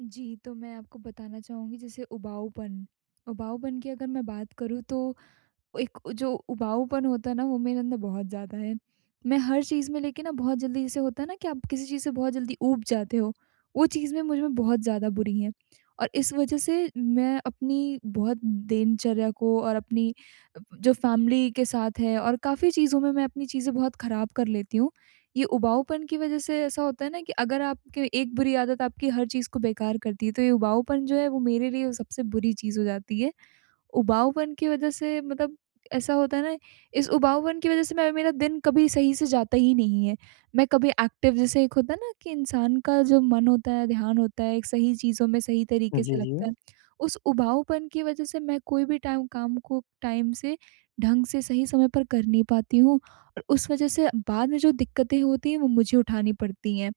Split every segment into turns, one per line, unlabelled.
जी, तो मैं आपको बताना चाहूँगी जैसे उबाऊपन उबाऊपन की अगर मैं बात करूँ तो एक जो उबाऊपन होता है ना, वो मेरे अंदर बहुत ज़्यादा है। मैं हर चीज़ में लेके ना बहुत जल्दी जैसे होता है ना, कि आप किसी चीज़ से बहुत जल्दी ऊब जाते हो वो चीज़ में मुझ में बहुत ज़्यादा बुरी हैं। और इस वज़ह से मैं अपनी बहुत दिनचर्या को और अपनी अ, जो फ़ैमिली के साथ है और काफ़ी चीज़ों में मैं अपनी चीज़ें बहुत ख़राब कर लेती हूँ। ये उबाऊपन की वज़ह से ऐसा होता है ना, कि अगर आपके एक बुरी आदत आपकी हर चीज़ को बेकार करती है, तो ये उबाऊपन जो है वो मेरे लिए सबसे बुरी चीज़ हो जाती है। उबाऊपन की वज़ह से मतलब ऐसा होता है ना इस उबाऊपन की वज़ह से मैं मेरा दिन कभी सही से जाता ही नहीं है। मैं कभी एक्टिव जैसे एक होता है ना, कि इंसान का जो मन होता है, ध्यान होता है एक सही चीज़ों में सही
हुँ।
तरीक़े
जी,
से लगता
जी।
है, उस उबाऊपन की वज़ह से मैं कोई भी टाइम काम को, टाइम से, ढंग से, सही समय पर कर नहीं पाती हूँ और उस वज़ह से बाद में जो दिक्कतें होती हैं वो मुझे उठानी पड़ती हैं।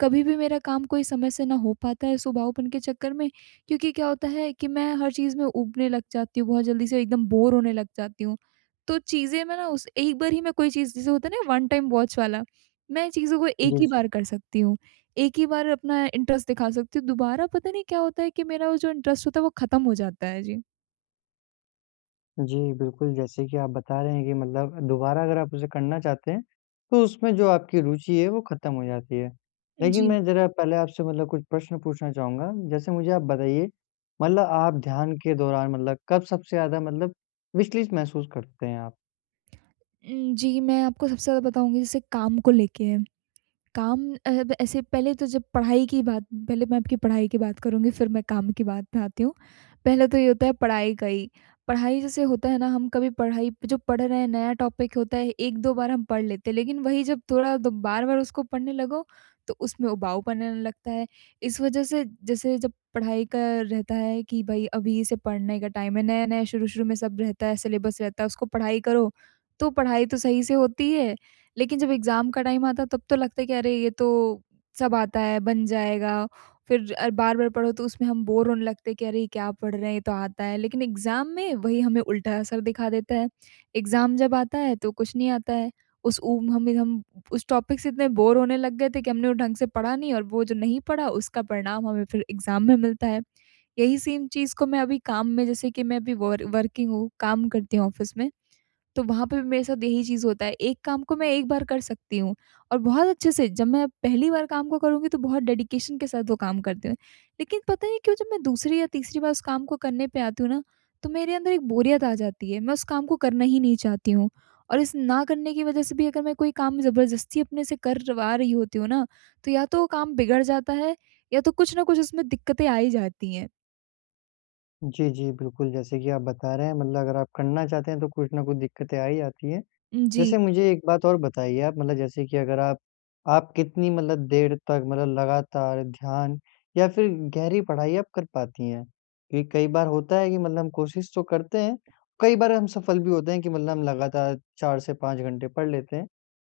कभी भी मेरा काम कोई समय से ना हो पाता है इस उबाऊपन के चक्कर में क्योंकि क्या होता है कि मैं हर चीज़ में ऊबने लग जाती हूँ, बहुत जल्दी से एकदम बोर होने लग जाती हूँ। तो चीज़ें मैं ना उस एक बार ही में कोई चीज़ जैसे होता है ना वन टाइम वॉच वाला, मैं चीज़ों को एक ही
जी।
बार कर सकती हूँ। एक ही बार अपना इंटरेस्ट दिखा सकती हूँ, दोबारा पता नहीं क्या होता है कि मेरा जो इंटरेस्ट होता है वो ख़त्म हो जाता है। जी।
जी, बिल्कुल, जैसे कि आप बता रहे हैं कि मतलब दोबारा अगर आप उसे करना चाहते हैं तो उसमें जो आपकी रुचि है वो ख़त्म हो जाती है। लेकिन
जी।
मैं ज़रा पहले आपसे मतलब कुछ प्रश्न पूछना चाहूँगा? जैसे मुझे आप बताइए मतलब आप ध्यान के दौरान मतलब कब सबसे ज़्यादा मतलब विचलित महसूस करते हैं आप?
उम, जी मैं आपको सबसे ज़्यादा बताऊँगी जैसे काम को लेके है। काम अ, ऐसे पहले तो जब पढ़ाई की बात पहले मैं आपकी पढ़ाई की बात करुँगी फ़िर मैं काम की बात में आती हूँ। पहले तो ये होता है पढ़ाई का ही। पढ़ाई जैसे होता है ना हम कभी पढ़ाई जो पढ़ रहे हैं नया टॉपिक होता है 1-2 बार हम पढ़ लेते हैं। लेकिन वही जब थोड़ा द बार-बार उसको पढ़ने लगो तो उसमें उबाऊ पन आने लगता है। इस वजह से जैसे जब पढ़ाई का रहता है कि भाई अभी इसे पढ़ने का टाइम है नया-नया शुरू-शुरू में सब रहता है सिलेबस रहता है उसको पढ़ाई करो। तो पढ़ाई तो सही से होती है लेकिन जब एग्ज़ाम का टाइम आता है तब तो लगता है कि अरे ये तो सब आता है बन जाएगा। फ़िर अ, बार-बार पढ़ो तो उसमें हम बोर होने लगते हैं कि अरे ये क्या पढ़ रहे हैं ये तो आता है। लेकिन एग्ज़ाम में वही हमें उल्टा असर दिखा देता है। एग्ज़ाम जब आता है तो कुछ नहीं आता है। उस उ हमें हम उस टॉपिक से इतने बोर होने लग गए थे कि हमने वो ढंग से पढ़ा नहीं और वो जो नहीं पढ़ा उसका परिणाम हमें फ़िर एग्ज़ाम में मिलता है। यही सेम चीज़ को मैं अभी काम में जैसे कि मैं अभी वर वर्किंग हूँ, काम करती हूँ ऑफिस में। तो वहाँ पे भी मेरे साथ यही चीज़ होता है, एक काम को मैं एक बार कर सकती हूँ और बहुत अच्छे से जब मैं पहली बार काम को करूँगी तो बहुत डेडिकेशन के साथ वो काम करती हूँ। लेकिन पता नहीं क्यों जब मैं दूसरी या तीसरी बार उस काम को करने पे आती हूँ ना तो मेरे अंदर एक बोरियत आ जाती है। मैं उस काम को करना ही नहीं चाहती हूँ और इस ना करने की वजह से भी अगर मैं कोई काम ज़बरदस्ती अपने से करवा रही होती हूँ ना। तो या तो वो काम बिगड़ जाता है या तो कुछ ना कुछ उसमें दिक्कतें आ ही जाती हैं।
जी, जी, बिल्कुल, जैसे कि आप बता रहे हैं मतलब अगर आप करना चाहते हैं तो कुछ न कुछ दिक्कतें आ ही जाती हैं,
उजी।
जैसे मुझे एक बात और बताइए आप, मतलब जैसे कि अगर आप आप कितनी मतलब देर तक मतलब लगातार ध्यान या फिर गहरी पढ़ाई आप कर पाती हैं? ये कई बार होता है कि मतलब हम कोशिश तो करते हैं, कई बार हम सफल भी होते हैं कि मतलब हम लगातार 4 से 5 घंटे पढ़ लेते हैं,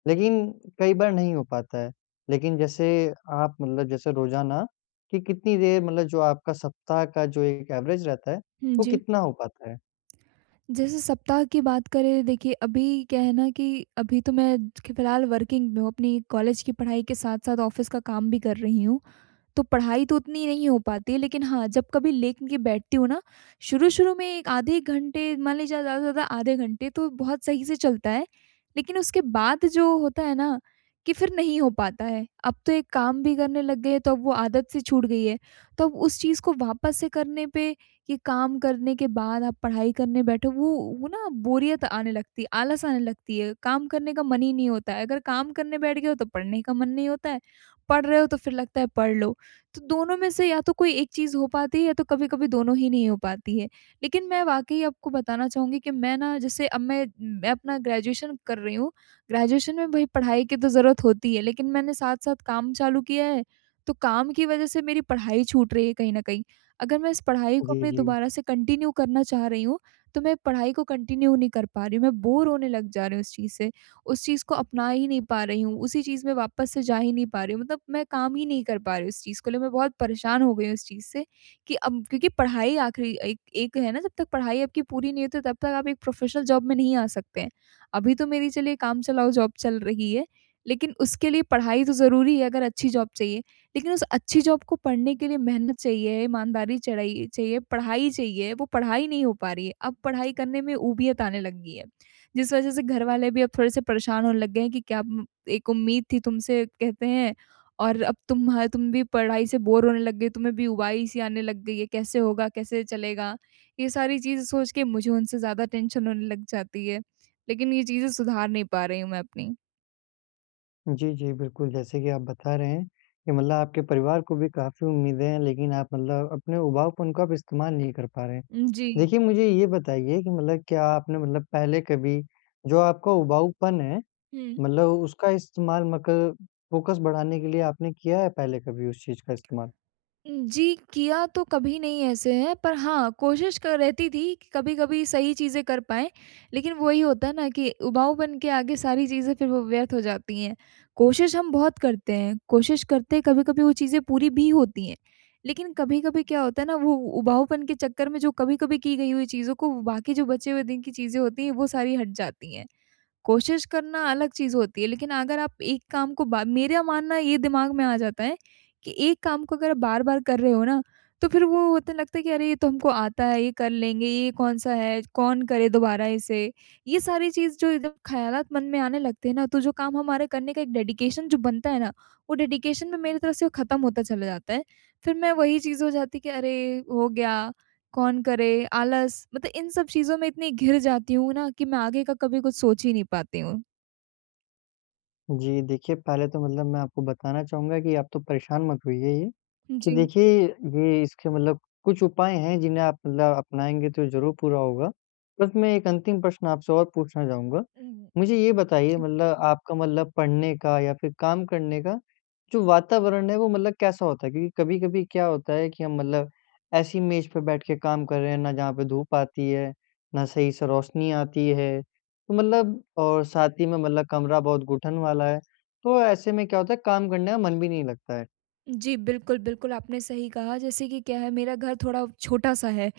लेक़िन कई बार नहीं हो पाता है। लेक़िन जैसे आप मतलब जैसे रोज़ाना की कितनी देर मतलब जो आपका सप्ताह का जो एक एवरेज़ रहता है
हुँ।
वो
जी।
कितना हो पाता है?
जैसे सप्ताह की बात करें, देखिए अभी क्या है ना कि अभी तो मैं फिलहाल वर्किंग में हूँ, अपनी कॉलेज की पढ़ाई के साथ-साथ ऑफ़िस का काम भी कर रही हूँ। तो पढ़ाई तो उतनी नहीं हो पाती है, लेक़िन हाँ, जब कभी लेके बैठती हूँ ना, शुरू-शुरू में 1 आधे घंटे मान लीजिए ज़्यादा से ज़्यादा आधे घंटे तो बहुत सही से चलता है, लेक़िन उसके बाद जो होता है ना कि फिर नहीं हो पाता है। अब तो एक काम भी करने लग गए हैं, तो अब वो आदत सी छूट गई है, तो अब उस चीज़ को वापस से करने पे ये काम करने के बाद आप पढ़ाई करने बैठो, वो वो ना बोरियत आने लगती है, आलस आने लगती है, काम करने का मन ही नहीं होता है, अगर काम करने बैठ गए हो तो पढ़ने का मन नहीं होता है, पढ़ रहे हो तो फिर लगता है पढ़ लो, तो दोनों में से या तो कोई एक चीज़ हो पाती है या तो कभी-कभी दोनों ही नहीं हो पाती है। लेक़िन मैं वाकई आपको बताना चाहूँगी कि मैं ना जैसे अब मैं मैं अपना ग्रेजुएशन कर रही हूँ, ग्रेजुएशन में भई पढ़ाई की तो ज़रूरत होती है, लेक़िन मैंने साथ-साथ काम चालू किया है, तो काम की वज़ह से मेरी पढ़ाई छूट रही है कहीं न कहीं। अगर मैं इस पढ़ाई को
जी,
अपने
जी।
दोबारा से कंटिन्यू करना चाह रही हूँ, तो मैं पढ़ाई को कंटिन्यू नहीं कर पा रही हूँ, मैं बोर होने लग जा रही हूँ इस चीज़ से, उस चीज़ को अपना ही नहीं पा रही हूँ, उसी चीज़ में वापस से जा ही नहीं पा रही हूँ मतलब मैं काम ही नहीं कर पा रही हूँ, इस चीज़ को लिए मैं बहुत परेशान हो गई हूँ इस चीज़ से कि अब क्योंकि पढ़ाई आखिरी एक एक है ना, जब तक पढ़ाई आपकी पूरी नहीं होती है, तब तक आप एक प्रोफ़ेशनल जॉब में नहीं आ सकते हैं। अभी तो मेरी चलिए काम चलाऊ जॉब चल रही है, लेकिन उसके लिए पढ़ाई तो ज़रूरी है, अगर अच्छी जॉब चाहिए। लेकिन उस अच्छी जॉब को पढ़ने के लिए मेहनत चाहिए, ईमानदारी चढ़ाई चाहिए, पढ़ाई चाहिए, वो पढ़ाई नहीं हो पा रही है। अब पढ़ाई करने में ऊबियत आने लग गई है, जिस वज़ह से घरवाले भी अब थोड़े-से परेशान होने लग गए हैं कि क्या एक उम्मीद थी तुमसे कहते हैं और अब तुम ह तुम भी पढ़ाई से बोर होने लग गई हो, तुम्हें भी ऊबाई-सी आने लग गई है। कैसे होगा, कैसे चलेगा? ये सारी चीज़ें सोच के मुझे उनसे ज़्यादा टेंशन होने लग जाती है। लेक़िन ये चीज़ें सुधार नहीं पा रही हूँ मैं अपनी।
जी, जी, बिल्कुल जैसे कि आप बता रहे हैं कि मतलब आपके परिवार को भी काफ़ी उम्मीदें हैं, लेक़िन आप मतलब अपने उबाऊपन को आप इस्तेमाल नहीं कर पा रहे हैं,
उम, जी।
देखिए मुझे ये बताइए कि मतलब क्या आपने मतलब पहले कभी जो आपका उबाऊपन है,
हुँ।
मतलब उसका इस्तेमाल मकल फ़ोकस बढ़ाने के लिए आपने किया है पहले कभी उस चीज़ का इस्तेमाल?
जी, किया तो कभी नहीं ऐसे है पर हाँ, कोशिश क रहती थी कि कभी-कभी सही चीज़ें कर पाएँ, लेक़िन वही होता है ना कि उबाऊपन के आगे सारी चीज़ें फ़िर वो व्यर्थ हो जाती हैं। कोशिश हम बहुत करते हैं, कोशिश करते हैं कभी-कभी वो चीज़ें पूरी भी होती हैं, लेक़िन कभी-कभी क्या होता है ना वो उबाऊपन के चक्कर में जो कभी-कभी की गई हुई चीज़ों को बाकी जो बचे हुए दिन की चीज़ें होती हैं, वो सारी हट जाती हैं। कोशिश करना अलग चीज़ होती है। लेक़िन अगर आप एक काम को बा मेरा मानना ये दिमाग में आ जाता है कि एक काम को अगर आप बार-बार कर रहे हो ना, तो फ़िर वो होता है लगता है कि अरे, ये तो हमको आता है, ये कर लेंगे, ये कौन-सा है, कौन करे दोबारा इसे? ये सारी चीज़ जो एकदम ख़यालात, मन में आने लगते हैं ना तो जो काम हमारे करने का एक डेडिकेशन जो बनता है ना, वो डेडिकेशन में मेरी तरफ़ से ख़त्म होता चला जाता है। फ़िर मैं वही चीज़ हो जाती कि अरे! हो गया, कौन करे आलस मतलब इन सब चीजों में इतनी घिर जाती हूँ ना कि मैं आगे का कभी कुछ सोच ही नहीं पाती हूँ।
जी, देखिए पहले तो मतलब मैं आपको बताना चाहूँगा की आप तो परेशान मत होइए ये कि
जी।
देखिए, ये इसके मतलब कुछ उपाय हैं, जिन्हें आप मतलब अपनाएँगे तो ज़रूर पूरा होगा। बस मैं एक अंतिम प्रश्न आपसे और पूछना चाहूँगा
उ,
मुझे ये बताइए
जी।
मतलब आपका मतलब पढ़ने का या फिर काम करने का, जो वातावरण है वो मतलब कैसा होता है? क्योंकि कभी-कभी क्या होता है कि हम मतलब ऐसी मेज़ पे बैठ के काम कर रहे हैं ना, जहाँ पे धूप आती है, ना सही से रोशनी आती है। तो मतलब और साथ ही में मतलब कमरा बहुत घुटन वाला है तो ऐसे में क्या होता है काम करने का मन भी नहीं लगता है।
जी, बिल्कुल, बिल्कुल आपने सही कहा जैसे कि क्या है मेरा घर थोड़ा छोटा-सा है,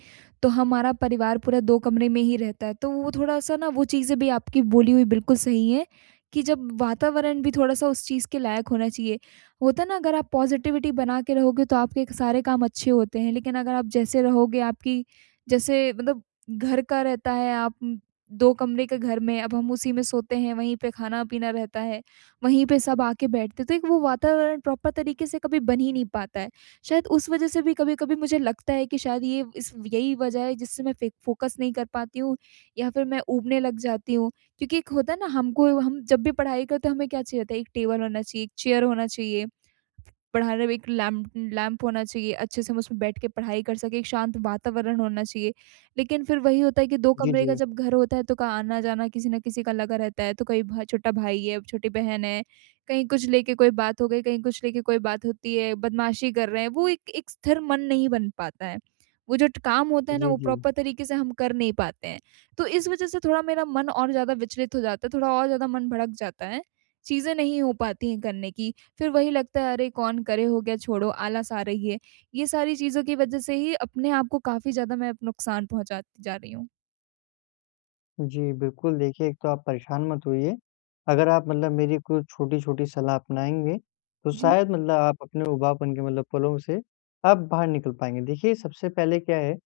तो हमारा परिवार पूरा 2 कमरे में ही रहता है तो वो थोड़ा-सा ना वो चीज़ें भी आपकी बोली हुई बिल्कुल सही हैं कि जब वातावरण भी थोड़ा-सा उस चीज़ के लायक होना चाहिए, वो होता ना अगर आप पॉज़िटिविटी बना के रहोगे तो आपके क सारे काम अच्छे होते हैं, लेकिन अगर आप जैसे रहोगे आपकी जैसे मतलब घर का रहता है आप उ, 2 कमरे के घर में अब हम उसी में सोते हैं, वहीं पे खाना-पीना रहता है, वहीं पे सब आ के बैठते हैं, तो एक वो वातावरण प्रॉपर तरीके से कभी बन ही नहीं पाता है। शायद उस वजह से भी कभी-कभी मुझे लगता है कि शायद ये इस यही वजह है जिससे मैं फे फोकस नहीं कर पाती हूँ या फिर मैं ऊबने लग जाती हूँ क्योंकि एक होता है ना, हमको हम जब भी पढ़ाई करते हैं हमें क्या चाहिए होता है, एक टेबल होना चाहिए, एक चेयर होना चाहिए, पढ़ाई में एक लैं लैंप होना चाहिए, अच्छे से हम उसमें बैठ के पढ़ाई कर सके, एक शांत वातावरण होना चाहिए। लेकिन फिर वही होता है कि 2
जी,
कमरे का
जी।
जब घर होता है, तो क आना-जाना किसी न किसी का लगा रहता है तो कहीं भ छोटा भाई है, छोटी बहन है कहीं कुछ लेके कोई बात हो गई, कहीं कुछ लेके कोई बात होती है। बदमाशी कर रहे हैं, वो एक एक स्थिर मन नहीं बन पाता है। वो जो ट काम होता है ना
जी,
वो
जी।
प्रॉपर तरीके से हम कर नहीं पाते हैं। तो इस वजह से थोड़ा मेरा मन और ज़्यादा विचलित हो जाता है, थोड़ा और ज़्यादा मन भड़क जाता है। चीज़ें नहीं हो पाती है करने की। फिर वही लगता है अरे! कौन करे हो गया छोड़ो, आलस आ रही है, ये सारी चीज़ों की वजह से ही अपने आप को काफ़ी ज़्यादा मैं नुकसान पहुँचाती जा रही हूँ।
जी, बिल्कुल देखिए एक तो आप परेशान मत होइए अगर आप मतलब मेरी कोई छोटी-छोटी सलाह अपनाएँगे, तो
जी।
शायद मतलब आप अपने उबाऊपन के मतलब पलों से आप बाहर निकल पाएँगे। देखिए सबसे पहले क्या है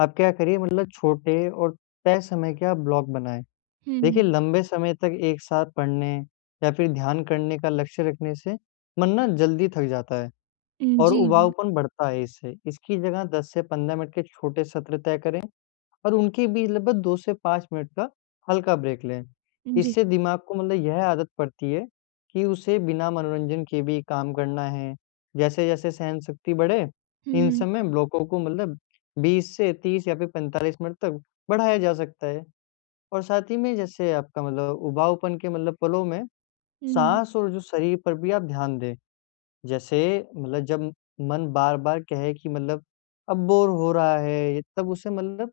आप क्या करिए मतलब छोटे और तय समय के आप ब्लॉक बनाएँ, देखिए
हुँ।
लंबे समय तक एक साथ पढ़ने या फ़िर ध्यान करने का लक्ष्य रखने से मन ना जल्दी थक जाता है और
उजी।
उबाऊपन बढ़ता है इससे। इसकी जगह 10 से 15 मिनट के छोटे सत्र तय करें और उनकी भी लगभग 2 से 5 मिनट तक का हल्का ब्रेक लें,
जी।
इससे दिमाग को मतलब यह आदत पड़ती है कि उसे बिना मनोरंजन के भी काम करना है। जैसे-जैसे सहन-शक्ति बढ़े
हुँ,
इन
हुँ।
सब में ब्लॉकों को मतलब 20 से 30 या फ़िर 45 मिनट तक बढ़ाया जा सकता है। और साथ ही में जैसे आपका मतलब उबाऊपन के मतलब पलों में
हुँ।
साँस और जो शरीर पर भी आप ध्यान दें। जैसे मतलब जब मन बार-बार कहें कि मतलब अब बोर हो रहा है, तब उसे मतलब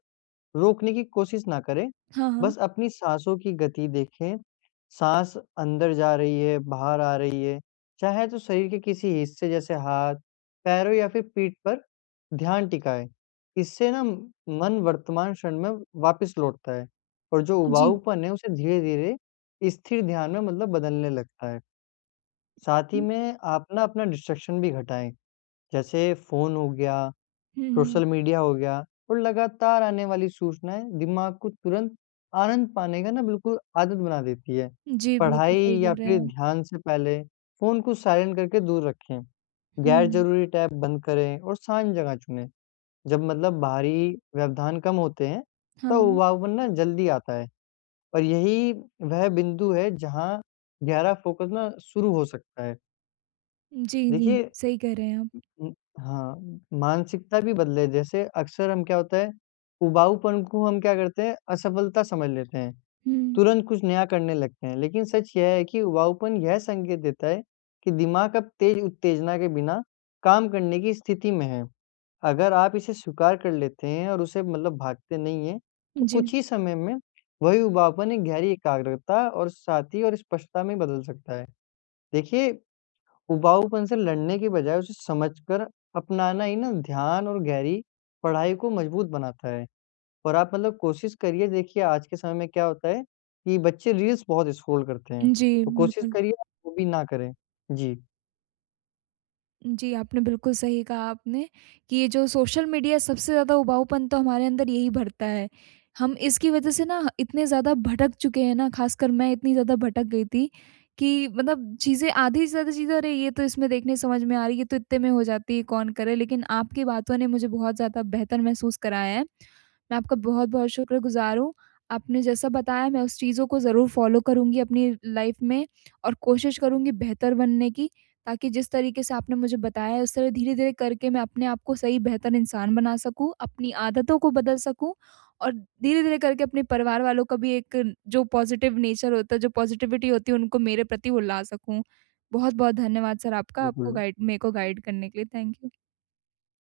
रोकने की कोशिश ना करे।
हाँ, हाँ।
बस अपनी साँसों की गति देखें, साँस अंदर जा रही है, बाहर आ रही है, चाहे तो शरीर के किसी हिस्से जैसे हाथ, पैरों या फ़िर पीठ पर ध्यान टिकाए, इससे ना मन वर्तमान क्षण में वापस लौटता है और जो
जी।
उबाऊपन है, उसे धीरे-धीरे स्थिर ध्यान में मतलब बदलने लगता है। साथ ही में आप ना अपना डिस्ट्रैक्शन भी घटाएँ, जैसे फ़ोन हो गया,
हुँ, हुँ।
सोशल मीडिया हो गया और लगातार आने वाली सूचनाएँ दिमाग को तुरंत आनंद पाने का ना बिल्कुल आदत बना देती है।
जी, बिल्कुल
पढ़ाई
सही कह
या
रहे
फ़िर
हैं।
ध्यान से पहले फ़ोन को साइलेंट करके दूर रखें, गैर
हुँ।
ज़रूरी टैब बंद करें और शांत जगह चुनें। जब मतलब बाहरी व्यवधान कम होते हैं, तब
हाँ।
उबाऊपन ना जल्दी आता है और यही वह बिंदु है जहाँ गहरा फ़ोकस ना शुरू हो सकता है।
जी, जी।
देखिए
सही कह रहे हैं आप।
उ, उम, हाँ। मानसिकता भी बदले, जैसे अक्सर हम क्या होता है, उबाऊपन को हम क्या करते हैं असफलता समझ लेते हैं।
हुँ।
तुरंत कुछ नया करने लगते हैं, लेकिन सच यह है कि उबाऊपन यह संकेत देता है कि दिमाग अब तेज़ उत्तेजना के बिना काम करने की स्थिति में है। अगर आप इसे स्वीकार कर लेते हैं और उसे मतलब भागते नहीं है तो कुछ
जी।
ही समय में वही उबाऊपन एक गहरी एकाग्रता और साथी और स्पष्टता में बदल सकता है। देखिए, उबाऊपन से लड़ने की बजाय उसे समझकर अपनाना ही ना ध्यान और गहरी पढ़ाई को मज़बूत बनाता है। और आप मतलब कोशिश करिए देखिए आज के समय में क्या होता है, कि बच्चे रील्स बहुत स्क्रॉल करते हैं।
जी,
तो कोशिश
बिल्कुल।
करिए वो भी ना करें। जी।
जी, आपने बिल्कुल सही कहा आपने। कि ये जो सोशल मीडिया सबसे ज़्यादा उबाऊपन तो हमारे अंदर यही भरता है। हम इसकी वजह से ना इतने ज़्यादा भटक चुके हैं ना, ख़ासकर मैं इतनी ज़्यादा भटक गई थी, कि मतलब चीज़ें आधी से ज़्यादा चीज़ें अरे ये तो इसमें देखने समझ में आ रही है ये तो इतने में हो जाती है, कौन करे? लेकिन आपकी बातों ने मुझे बहुत ज़्यादा बेहतर महसूस कराया है। मैं आपका बहुत-बहुत शुक्रगुज़ार हूँ। आपने जैसा बताया मैं उस चीज़ों को ज़रूर फॉलो करूँगी अपनी लाइफ़ में और कोशिश करूँगी बेहतर बनने की, ताकि जिस तरीके से आपने मुझे बताया है उस तरह धीरे-धीरे करके मैं अपने आप को सही बेहतर इंसान बना सकूँ, अपनी आदतों को बदल सकूँ। और धीरे-धीरे करके अपने परिवार वालों का भी एक जो पॉज़िटिव नेचर होता है जो पॉज़िटिविटी होती है उनको मेरे प्रति वो ला सकूँ। बहुत-बहुत धन्यवाद सर आपका,
हुँ,
आपको
हुँ।
गाइड मेरे को गाइड करने के लिए थैंक यू।